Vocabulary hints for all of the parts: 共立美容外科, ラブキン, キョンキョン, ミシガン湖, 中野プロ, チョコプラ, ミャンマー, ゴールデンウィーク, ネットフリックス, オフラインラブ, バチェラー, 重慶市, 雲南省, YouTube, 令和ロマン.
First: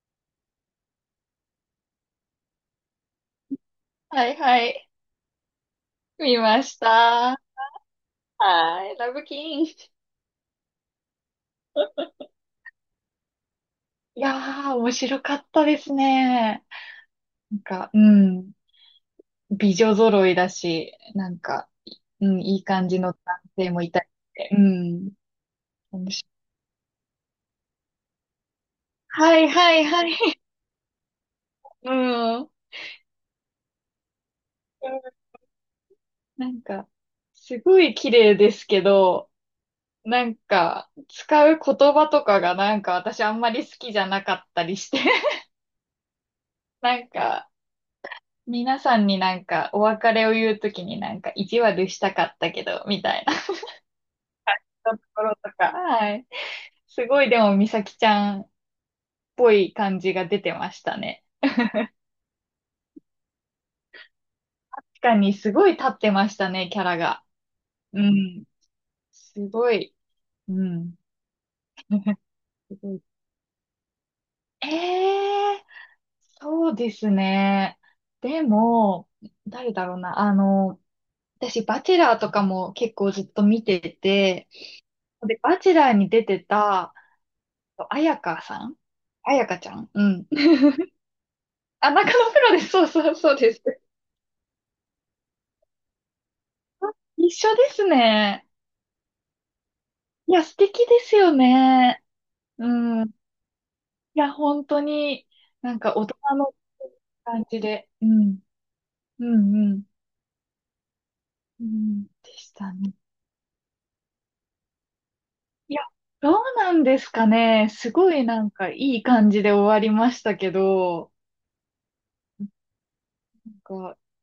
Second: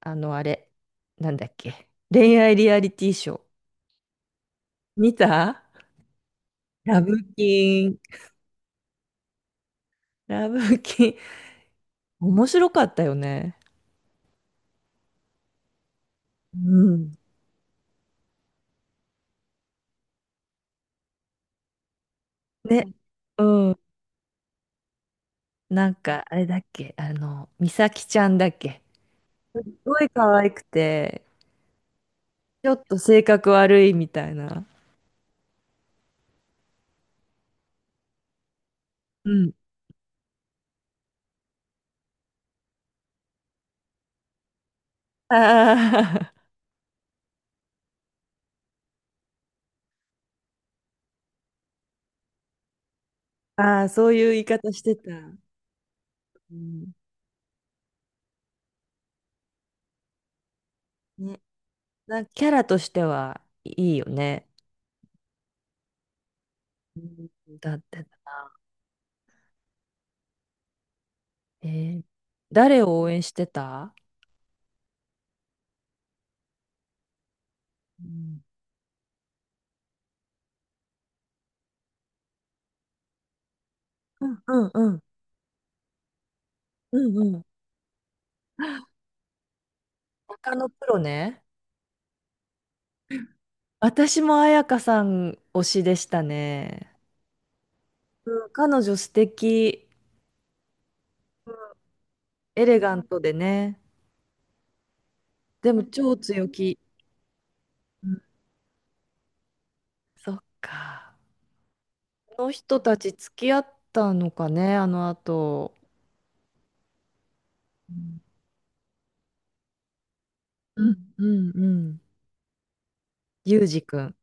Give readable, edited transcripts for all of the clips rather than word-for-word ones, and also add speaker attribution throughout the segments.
Speaker 1: あの、あれ、なんだっけ。恋愛リアリティショー。
Speaker 2: はいはい。
Speaker 1: 見た。
Speaker 2: 見まし
Speaker 1: ラブ
Speaker 2: た。
Speaker 1: キン。
Speaker 2: はい。ラブキン。い
Speaker 1: ラブキン。面白かったよね。
Speaker 2: やー、面白かったです
Speaker 1: う
Speaker 2: ね。
Speaker 1: ん。
Speaker 2: なんか、うん。美女揃いだし、なんか、いうん、いい
Speaker 1: ね。
Speaker 2: 感じの男
Speaker 1: う
Speaker 2: 性
Speaker 1: ん。
Speaker 2: もいたりして。うん。
Speaker 1: なん
Speaker 2: 面
Speaker 1: か、
Speaker 2: 白い。
Speaker 1: あれだっけ。あの、美咲ちゃんだっけ。
Speaker 2: はい
Speaker 1: すっ
Speaker 2: はい
Speaker 1: ご
Speaker 2: は
Speaker 1: い可
Speaker 2: い。
Speaker 1: 愛くて、
Speaker 2: うん。うん、
Speaker 1: ちょっと性格悪いみたいな。
Speaker 2: なんか、すごい綺麗ですけ
Speaker 1: う
Speaker 2: ど、
Speaker 1: ん。
Speaker 2: なんか、使う言葉とかがなんか私あんまり好きじゃなかったりして。
Speaker 1: あ
Speaker 2: なんか、皆さんになんかお別れを言うときになんか意地悪したかったけど、みたいな。
Speaker 1: あ、ああ、そういう言い方し
Speaker 2: と
Speaker 1: てた。
Speaker 2: ころとか。はい。
Speaker 1: うん。
Speaker 2: すごいでも美咲ちゃんっぽい感じが出てましたね。
Speaker 1: ね。なんかキャラとしてはいいよね。
Speaker 2: 確かにすごい立ってましたね、キャラ
Speaker 1: う
Speaker 2: が。
Speaker 1: ん、だっ
Speaker 2: う
Speaker 1: て。
Speaker 2: ん。すごい。うん。
Speaker 1: えー
Speaker 2: す
Speaker 1: 誰
Speaker 2: ご
Speaker 1: を
Speaker 2: い。
Speaker 1: 応援してた？
Speaker 2: ええ、そうですね。
Speaker 1: うん、
Speaker 2: でも、誰だろうな。あの、私、バチェラーとかも結構ずっと見てて、
Speaker 1: うん、うん、
Speaker 2: で、バチェラーに出てた、
Speaker 1: うん、うん、うん。
Speaker 2: あやかさん、あやかちゃん、うん。
Speaker 1: 他 のプロね。
Speaker 2: あ、中野プロです。そうそうそうです。
Speaker 1: 私も彩香さん推しでしたね。
Speaker 2: 一緒です
Speaker 1: う
Speaker 2: ね。
Speaker 1: ん、彼女素敵、
Speaker 2: いや、素敵ですよね。
Speaker 1: エレガ
Speaker 2: う
Speaker 1: ン
Speaker 2: ん。い
Speaker 1: トでね。
Speaker 2: や、本当に、
Speaker 1: で
Speaker 2: なん
Speaker 1: も
Speaker 2: か大
Speaker 1: 超
Speaker 2: 人
Speaker 1: 強
Speaker 2: の
Speaker 1: 気。
Speaker 2: 感じで。
Speaker 1: う
Speaker 2: う
Speaker 1: ん。
Speaker 2: ん。うんうん。
Speaker 1: そっか。
Speaker 2: うん。で
Speaker 1: この
Speaker 2: した
Speaker 1: 人
Speaker 2: ね。
Speaker 1: たち付き合ったのかね、あの
Speaker 2: い
Speaker 1: 後。
Speaker 2: や、どうなんですかね。す
Speaker 1: う
Speaker 2: ご
Speaker 1: ん、
Speaker 2: いなんかいい感じで終わりましたけ
Speaker 1: う
Speaker 2: ど、
Speaker 1: ん、うん、うん。
Speaker 2: なん
Speaker 1: ユージ
Speaker 2: か、
Speaker 1: くん。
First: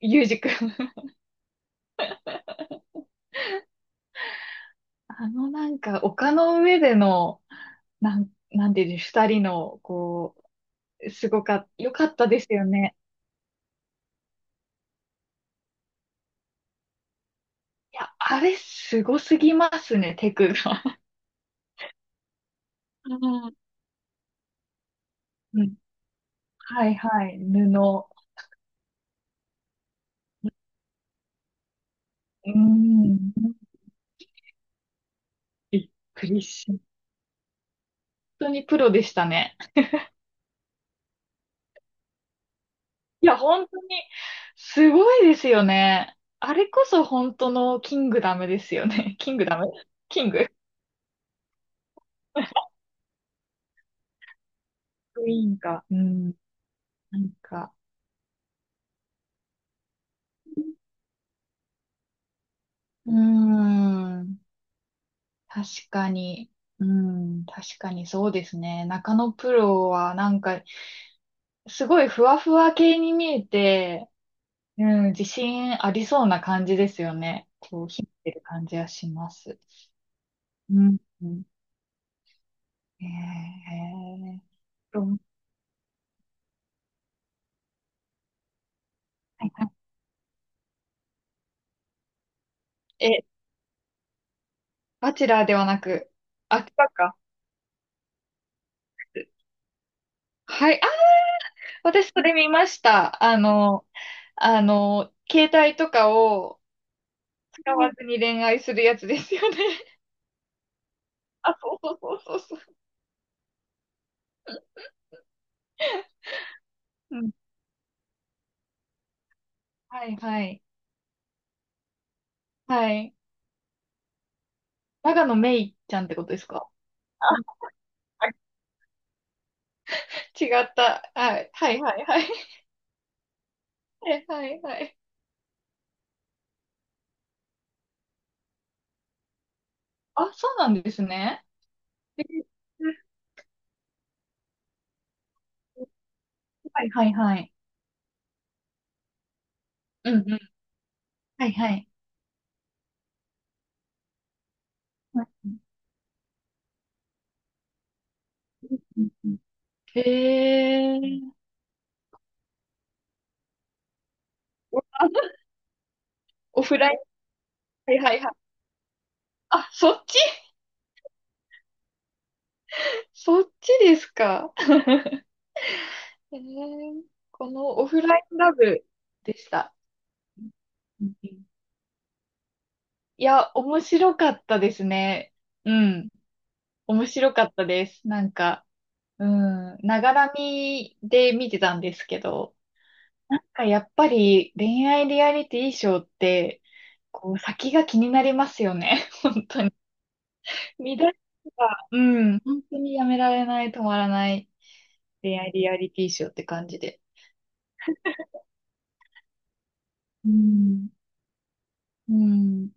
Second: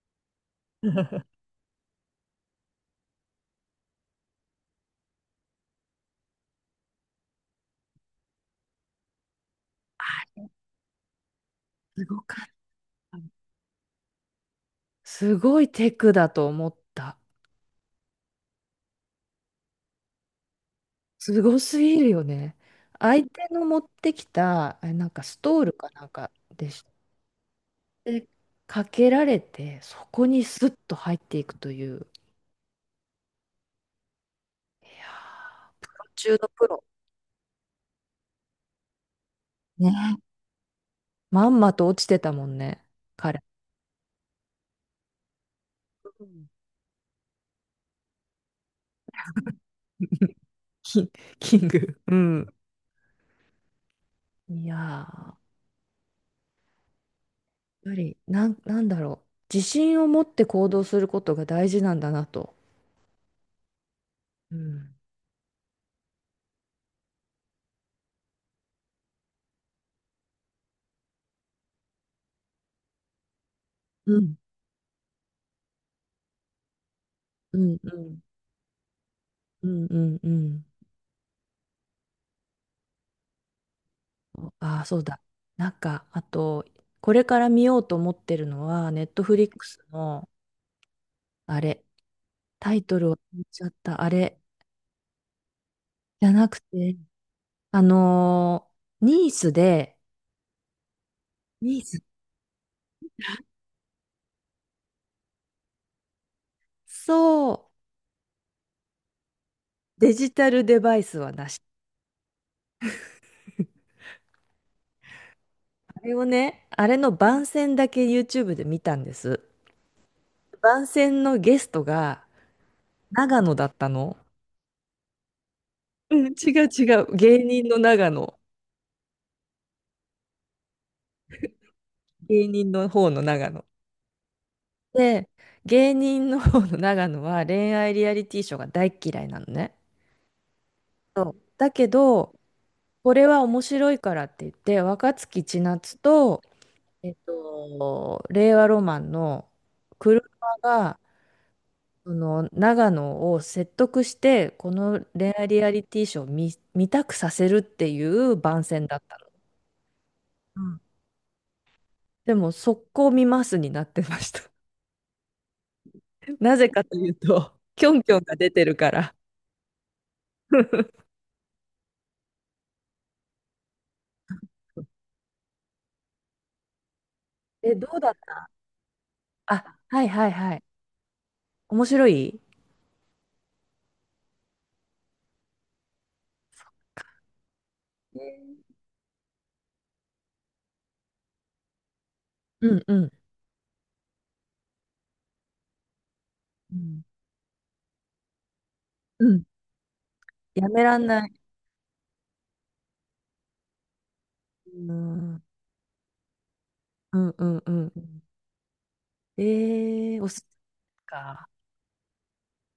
Speaker 2: ゆうじくん。 あのなんか丘の上での、なんていうの、二人の、こう、すごかった、よ
Speaker 1: す
Speaker 2: かっ
Speaker 1: ご
Speaker 2: たで
Speaker 1: かっ
Speaker 2: すよね。
Speaker 1: た。すごいテクだと思った。
Speaker 2: いや、あれ、すごすぎますね、テクが。
Speaker 1: すごすぎるよね。
Speaker 2: う
Speaker 1: 相手
Speaker 2: ん
Speaker 1: の持ってきた、あ、なんかスト
Speaker 2: う
Speaker 1: ール
Speaker 2: ん。
Speaker 1: かなんかでし
Speaker 2: はいはい、布。う
Speaker 1: て、でかけられて、そこにスッと入っていくという。
Speaker 2: ーん。
Speaker 1: いやー、プ
Speaker 2: びっ
Speaker 1: ロ
Speaker 2: く
Speaker 1: 中
Speaker 2: り
Speaker 1: のプ
Speaker 2: し、本
Speaker 1: ロ。
Speaker 2: 当にプロでしたね。
Speaker 1: ね。まんまと落ちてたもんね、
Speaker 2: いや、
Speaker 1: 彼。
Speaker 2: 本当に、すごいですよね。
Speaker 1: うん。
Speaker 2: あれこそ本当のキングダムですよね。キングダム、キン グ
Speaker 1: キン、キング。うん。いやー、や
Speaker 2: ク
Speaker 1: っ
Speaker 2: イーンか。うん。なんか。
Speaker 1: ぱり、なんだろう。自信を持って行動することが大事なんだなと。
Speaker 2: うーん。
Speaker 1: うん。
Speaker 2: 確かに。うん。確かにそうですね。中野プロはなんかすごいふわふわ系に見えて、
Speaker 1: うん。
Speaker 2: うん、自信ありそうな感じですよね。
Speaker 1: うん。
Speaker 2: こう、
Speaker 1: う
Speaker 2: 秘
Speaker 1: ん。
Speaker 2: めてる感じはします。
Speaker 1: うん。うん。うん。
Speaker 2: うん。うん。えー、
Speaker 1: ああ、そう
Speaker 2: ロ
Speaker 1: だ。なんか、あと、これから見ようと思ってるのは、ネットフ
Speaker 2: は
Speaker 1: リッ
Speaker 2: い
Speaker 1: ク
Speaker 2: は
Speaker 1: スの、あれ、タイト
Speaker 2: い。
Speaker 1: ルを
Speaker 2: え、
Speaker 1: 言っちゃった、あれ、
Speaker 2: バチェラーではなく、
Speaker 1: じゃなく
Speaker 2: あキ
Speaker 1: て、
Speaker 2: か。
Speaker 1: あのニースで、
Speaker 2: はい。あ、
Speaker 1: ニース、
Speaker 2: 私それ見ました。あの、あの、携帯とかを
Speaker 1: そう、
Speaker 2: 使わずに恋愛するやつですよね。
Speaker 1: デジタルデバイスはな
Speaker 2: あ、
Speaker 1: し。
Speaker 2: そうそうそうそうそ
Speaker 1: あれをね、あれの
Speaker 2: う。うん。
Speaker 1: 番宣だけ YouTube で見たんです。
Speaker 2: はいはい。
Speaker 1: 番宣のゲストが
Speaker 2: はい。
Speaker 1: 長野だったの。
Speaker 2: 長野めいちゃんっ
Speaker 1: う
Speaker 2: てこ
Speaker 1: ん、
Speaker 2: とです
Speaker 1: 違
Speaker 2: か。
Speaker 1: う違う。
Speaker 2: あ、
Speaker 1: 芸人の長野。
Speaker 2: 違った。はい。はいはいはい。
Speaker 1: 芸人の方の長野。
Speaker 2: はいはいはい。
Speaker 1: で、芸人の方の長野は恋愛リアリティショーが大っ嫌いなのね。
Speaker 2: あ、そうなんですね。
Speaker 1: だけ
Speaker 2: え、
Speaker 1: ど、これは面白いからって言って、若槻千夏と、
Speaker 2: はいは
Speaker 1: え
Speaker 2: い
Speaker 1: っ
Speaker 2: はい。
Speaker 1: と、令和ロマンの
Speaker 2: うん
Speaker 1: 車
Speaker 2: うん。
Speaker 1: が、
Speaker 2: はいはい。
Speaker 1: その長野を説得して、この
Speaker 2: う
Speaker 1: 恋愛
Speaker 2: ん
Speaker 1: リアリティショーを見たくさせるっていう番宣だ
Speaker 2: う
Speaker 1: っ
Speaker 2: ん
Speaker 1: たの。
Speaker 2: うん。へ
Speaker 1: うん。
Speaker 2: え。
Speaker 1: でも、速攻見ますになってました。
Speaker 2: オ
Speaker 1: な
Speaker 2: オ
Speaker 1: ぜ
Speaker 2: フ
Speaker 1: か
Speaker 2: ラ
Speaker 1: と
Speaker 2: イン。
Speaker 1: いうと、キョ
Speaker 2: はい
Speaker 1: ンキ
Speaker 2: は
Speaker 1: ョ
Speaker 2: い
Speaker 1: ン
Speaker 2: はい。
Speaker 1: が出てるから。
Speaker 2: あ、そっち。 そっちですか。へえ。この
Speaker 1: え、ど
Speaker 2: オ
Speaker 1: う
Speaker 2: フ
Speaker 1: だ
Speaker 2: ラ
Speaker 1: っ
Speaker 2: インラブでした。
Speaker 1: あ、はいはいはい。
Speaker 2: うんうん。
Speaker 1: 面白い
Speaker 2: いや、面白かったですね。うん。面白かったです。なんか、
Speaker 1: ね。
Speaker 2: うん。ながらみで見てたんですけど、
Speaker 1: うん、うん。
Speaker 2: なんかやっぱり恋愛リアリティショーって、
Speaker 1: うん。
Speaker 2: こう先が気になりますよね。
Speaker 1: うん。
Speaker 2: 本当に。
Speaker 1: やめら
Speaker 2: 見
Speaker 1: ん
Speaker 2: 出し
Speaker 1: ない。
Speaker 2: が、うん、本当にやめられない、止まらない
Speaker 1: うん。う
Speaker 2: 恋
Speaker 1: ん、
Speaker 2: 愛リアリティショーって感じで。
Speaker 1: うん、うん、うん。
Speaker 2: う
Speaker 1: おすす
Speaker 2: ん、
Speaker 1: めか。
Speaker 2: うん、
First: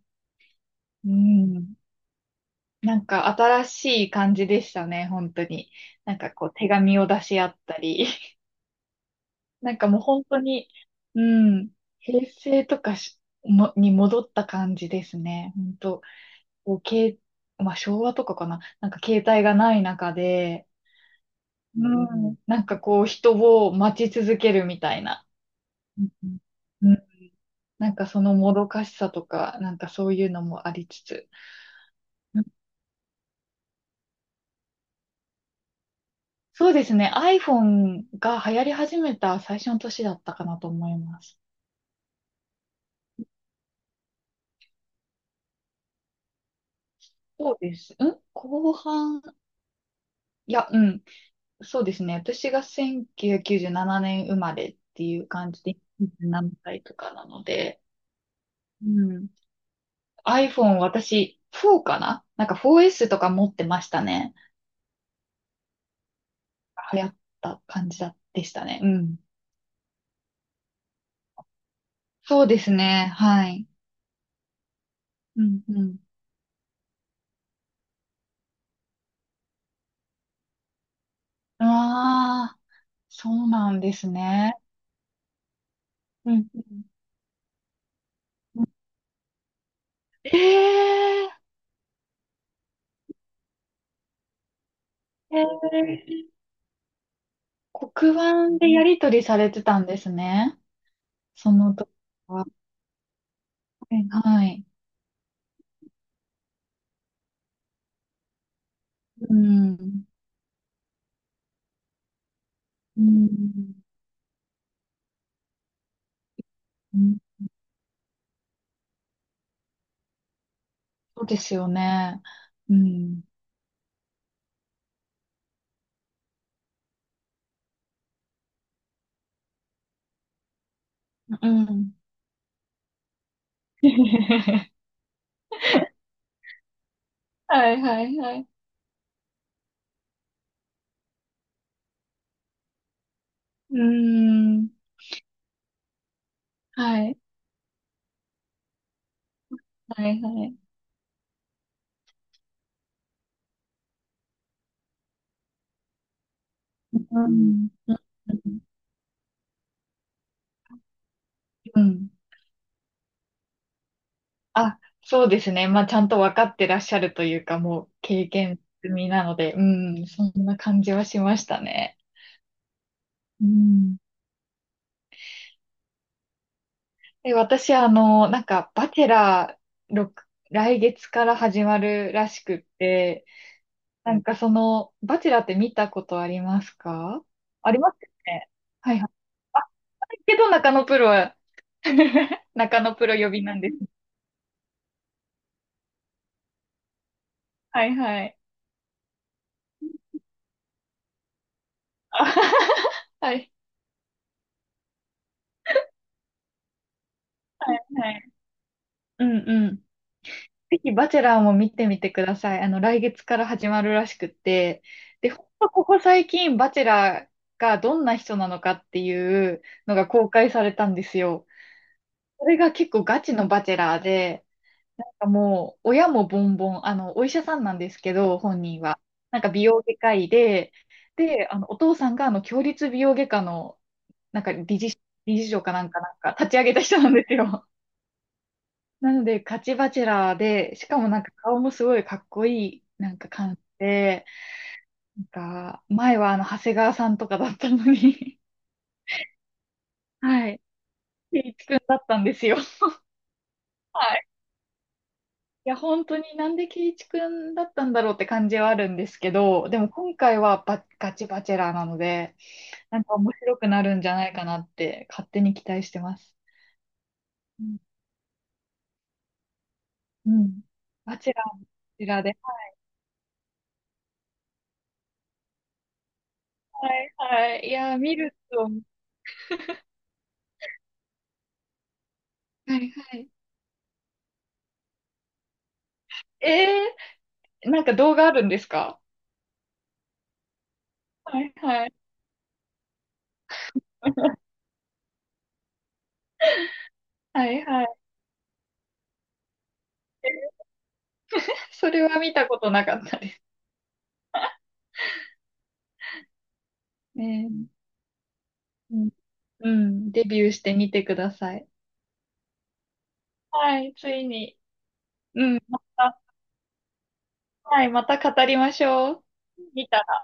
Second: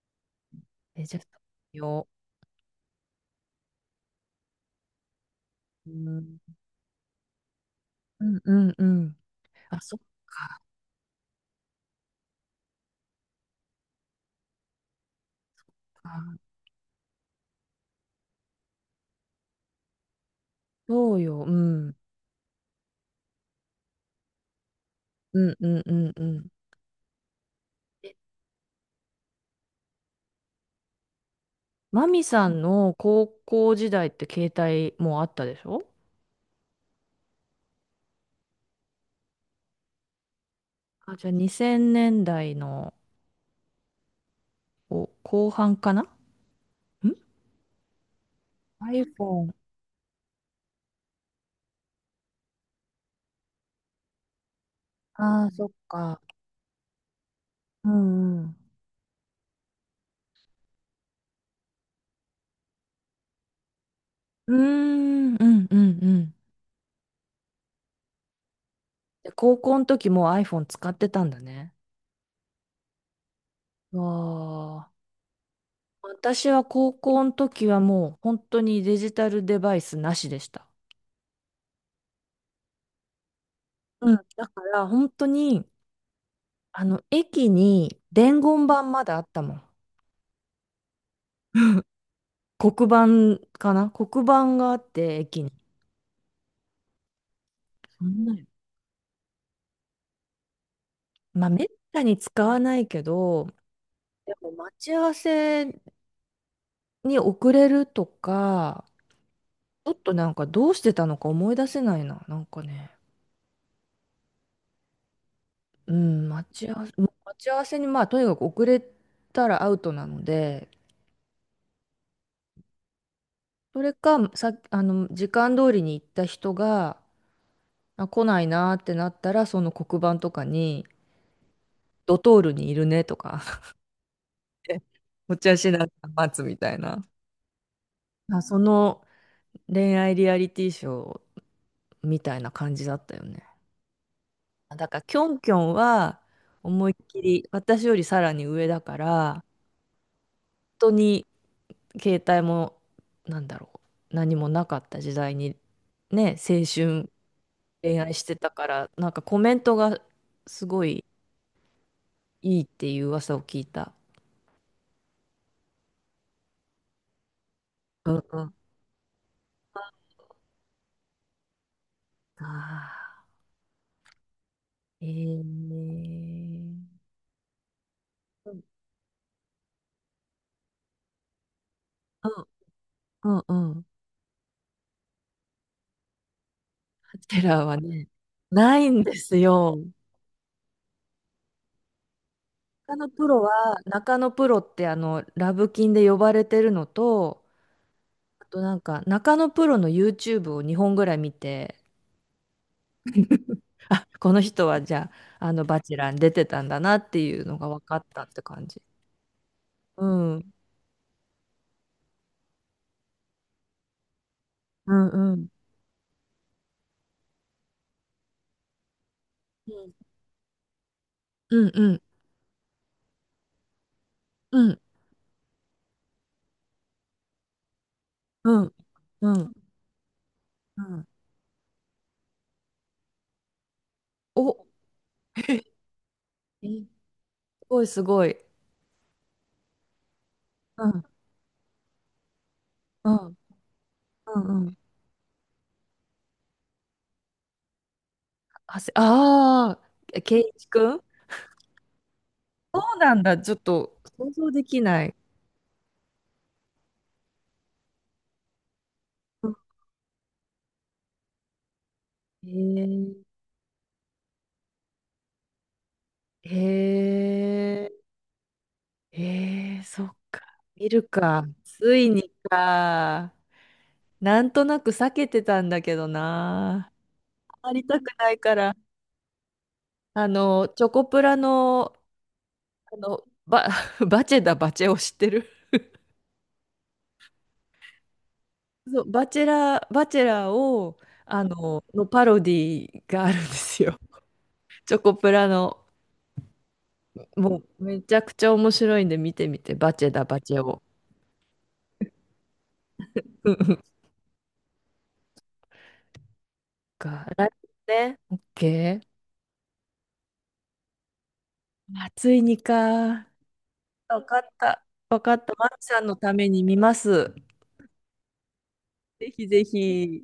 Speaker 1: え、
Speaker 2: う
Speaker 1: じゃあ、
Speaker 2: ん。
Speaker 1: よ
Speaker 2: なんか新しい感じでしたね、本当に。
Speaker 1: う。う
Speaker 2: なんか
Speaker 1: ん。
Speaker 2: こう手紙を出し合ったり。
Speaker 1: うん、 うん、うん。
Speaker 2: なん
Speaker 1: あ、
Speaker 2: か
Speaker 1: そ
Speaker 2: も
Speaker 1: っ
Speaker 2: う本当
Speaker 1: か。
Speaker 2: に、うん、平成とかしもに戻った感じですね、本当。
Speaker 1: あ、
Speaker 2: こう、まあ昭和とかかな。なんか携帯がない中で、
Speaker 1: そうよ。う
Speaker 2: う
Speaker 1: ん。
Speaker 2: ん。なんかこう人を待ち続けるみたいな。
Speaker 1: うん、うん、う
Speaker 2: う
Speaker 1: ん、う
Speaker 2: ん
Speaker 1: ん。
Speaker 2: うん。なんか
Speaker 1: え、
Speaker 2: そのもどかしさとか、なんかそういうのもありつつ。
Speaker 1: マミ
Speaker 2: うん、
Speaker 1: さんの高校時代って携帯もうあったでしょ？
Speaker 2: そうですね。iPhone が流行り始めた最初の年だったかなと思い
Speaker 1: あ、
Speaker 2: ま
Speaker 1: じゃあ
Speaker 2: す。
Speaker 1: 2000年代のお後半かなん、
Speaker 2: そうです。うん、後半、
Speaker 1: iPhone。
Speaker 2: いや、うん。そうですね。私が1997年生まれっていう
Speaker 1: ああ、
Speaker 2: 感じ
Speaker 1: そっ
Speaker 2: で、
Speaker 1: か。
Speaker 2: 27歳とかなので、
Speaker 1: うん、うん。
Speaker 2: うん。iPhone 私4かななんか 4S とか持ってましたね。
Speaker 1: うーん、うん、うん、うん。
Speaker 2: 流行った感じだでしたね。うん。
Speaker 1: で、高校の時もう iPhone 使ってたんだね。
Speaker 2: そうですね。はい。
Speaker 1: わあ。
Speaker 2: うんうん。
Speaker 1: 私は高校の時はもう本当にデジタルデバイスなしでした。
Speaker 2: ああ、そうなんです
Speaker 1: うん。だ
Speaker 2: ね。
Speaker 1: から本当に、
Speaker 2: うん
Speaker 1: あの、駅に伝
Speaker 2: う
Speaker 1: 言
Speaker 2: ん。
Speaker 1: 板まだあったもん。
Speaker 2: ええ、
Speaker 1: 黒板かな、黒板があって、駅
Speaker 2: え
Speaker 1: に。
Speaker 2: え、
Speaker 1: そ
Speaker 2: 黒
Speaker 1: んなに
Speaker 2: 板でやり取りされてたんですね。
Speaker 1: まあ、
Speaker 2: そ
Speaker 1: めっ
Speaker 2: の時
Speaker 1: たに使
Speaker 2: は。
Speaker 1: わないけど、で
Speaker 2: は
Speaker 1: も
Speaker 2: い。
Speaker 1: 待ち合わせに遅れるとか、
Speaker 2: う
Speaker 1: ちょっ
Speaker 2: ん。
Speaker 1: となんかどうしてたのか思い出せないな。なんかね。
Speaker 2: うん。
Speaker 1: うん、待ち合わせ、
Speaker 2: う
Speaker 1: もう
Speaker 2: ん、
Speaker 1: 待ち合わせに、まあ、とにかく遅れたらアウトなので、
Speaker 2: そうですよね。うん。
Speaker 1: それか、さ、あの、時間通りに行った人が、あ、来ないなーってなったら、その黒板とかに、
Speaker 2: うん。
Speaker 1: ドトールにいるねとか、 お茶しながら待つみたいな。
Speaker 2: はいはいは
Speaker 1: あ、
Speaker 2: い。
Speaker 1: その恋愛リアリティショーみたいな感じだったよね。
Speaker 2: うーん。
Speaker 1: だから、キョンキョンは、思い
Speaker 2: は
Speaker 1: っ
Speaker 2: い。
Speaker 1: きり、私よりさらに上だから、
Speaker 2: はい、はい。
Speaker 1: 本当に携帯もなんだろう、何もなかった時代にね、青春
Speaker 2: うん。
Speaker 1: 恋愛し
Speaker 2: う
Speaker 1: てた
Speaker 2: ん。
Speaker 1: からなんかコメントがすごい
Speaker 2: うん。
Speaker 1: いいっていう噂を聞いた。
Speaker 2: あ、そうですね。まあ、ちゃんと分かってらっしゃるというか、もう
Speaker 1: うん、
Speaker 2: 経
Speaker 1: うん。
Speaker 2: 験済みなので、うん、そんな感じはしましたね。
Speaker 1: ああ、
Speaker 2: うん。
Speaker 1: えー、
Speaker 2: で、私、あの、なん
Speaker 1: うん、
Speaker 2: か、バチェラー6、来月から始まるらし
Speaker 1: う
Speaker 2: くって、
Speaker 1: ん、うん、うん。
Speaker 2: なんかその、バチェラーって見たことあります
Speaker 1: ハ
Speaker 2: か。
Speaker 1: テラ
Speaker 2: あ
Speaker 1: は
Speaker 2: ります
Speaker 1: ね、
Speaker 2: よね。
Speaker 1: ない
Speaker 2: はい
Speaker 1: ん
Speaker 2: はい。
Speaker 1: です
Speaker 2: あ、
Speaker 1: よ。
Speaker 2: けど中野プロは、中野
Speaker 1: 中
Speaker 2: プ
Speaker 1: 野
Speaker 2: ロ
Speaker 1: プ
Speaker 2: 呼
Speaker 1: ロ
Speaker 2: びなんです。
Speaker 1: は、中野プロってあの、ラブキンで呼ばれてるのと、
Speaker 2: はいはい。
Speaker 1: あとなんか、中野プロの YouTube を2本ぐらい見て、
Speaker 2: はい。
Speaker 1: あ、この人はじゃあ、あの、バチェラーに出てたんだなっていうのが
Speaker 2: は
Speaker 1: 分かったっ
Speaker 2: い。
Speaker 1: て感じ。
Speaker 2: うんうん。
Speaker 1: うん。
Speaker 2: ぜひ、バチェラーも見てみてください。あの、来月から始まるらしくって。
Speaker 1: うん、
Speaker 2: で、
Speaker 1: う
Speaker 2: ほん
Speaker 1: ん。
Speaker 2: とここ最近、バチェラーがどんな人なのかっていう
Speaker 1: うん、
Speaker 2: のが公開されたんですよ。
Speaker 1: うん、うん、
Speaker 2: それが結構ガチのバチェラーで、
Speaker 1: うん、
Speaker 2: なんかもう、親もボンボン、あの、お医者さんなんですけど、本人は。
Speaker 1: う
Speaker 2: なんか
Speaker 1: ん、
Speaker 2: 美容外科医で、
Speaker 1: うん。
Speaker 2: で、あの、お父さんが、あの、共立美容外科の、なんか
Speaker 1: お、
Speaker 2: 理事、理事長かなんか、なんか、立ち上げた人なんですよ。
Speaker 1: すごいすごい。
Speaker 2: なので、ガチバチェラーで、
Speaker 1: う
Speaker 2: しか
Speaker 1: ん、
Speaker 2: もなんか顔もすごいかっこいい、
Speaker 1: う
Speaker 2: なんか
Speaker 1: ん、
Speaker 2: 感じで、
Speaker 1: うん、うん。
Speaker 2: なんか、前はあの、長谷川さんとかだったのに。
Speaker 1: ああ、圭
Speaker 2: はい。
Speaker 1: 一くん。
Speaker 2: 圭一くんだったんですよ。
Speaker 1: そうなんだ。ちょっと
Speaker 2: はい。
Speaker 1: 想像できない。
Speaker 2: いや、本当になんで圭一くんだったんだろうって感じはあるんですけ
Speaker 1: うん。
Speaker 2: ど、でも今回はバガチバチェラーなので、
Speaker 1: へ
Speaker 2: なんか面白くなるんじゃないかなって勝手に期待してます。
Speaker 1: え、
Speaker 2: うん。
Speaker 1: へえ、へえ、そっ
Speaker 2: う
Speaker 1: か。
Speaker 2: ん、
Speaker 1: 見る
Speaker 2: バチェラ
Speaker 1: か。
Speaker 2: ー、バ
Speaker 1: つ
Speaker 2: チェ
Speaker 1: い
Speaker 2: ラー
Speaker 1: に
Speaker 2: で。
Speaker 1: か。なんとなく避けてたんだけどな。
Speaker 2: はい、
Speaker 1: あ
Speaker 2: はい。
Speaker 1: ま
Speaker 2: い
Speaker 1: り
Speaker 2: や、
Speaker 1: たく
Speaker 2: 見
Speaker 1: な
Speaker 2: る
Speaker 1: いか
Speaker 2: と、は
Speaker 1: ら。
Speaker 2: い、
Speaker 1: あの、チョコプラの、
Speaker 2: は
Speaker 1: あの、
Speaker 2: い。
Speaker 1: バ、バチェを知ってる？
Speaker 2: えーなんか動画あるんですか。
Speaker 1: そう、バチェラーを、
Speaker 2: は
Speaker 1: あ
Speaker 2: い
Speaker 1: の、
Speaker 2: はい。
Speaker 1: のパロディがあるんですよ。チョコプラの、
Speaker 2: は
Speaker 1: も
Speaker 2: いは
Speaker 1: うめ
Speaker 2: い。
Speaker 1: ちゃくちゃ面白いんで見てみて、バチェを。
Speaker 2: それは見たことなかったです。
Speaker 1: うん、うん、か、来
Speaker 2: ね
Speaker 1: 年ね。オッケ
Speaker 2: え。う
Speaker 1: ー。
Speaker 2: ん。うん、デビューしてみてください。
Speaker 1: あ、ついにか。
Speaker 2: はい、つ
Speaker 1: わ
Speaker 2: い
Speaker 1: かっ
Speaker 2: に。
Speaker 1: た。わかっ
Speaker 2: う
Speaker 1: た。
Speaker 2: ん、
Speaker 1: マル
Speaker 2: ま
Speaker 1: さんの
Speaker 2: た、
Speaker 1: ために見ます。
Speaker 2: はい、また語りましょう。
Speaker 1: ぜひぜ
Speaker 2: 見た
Speaker 1: ひ。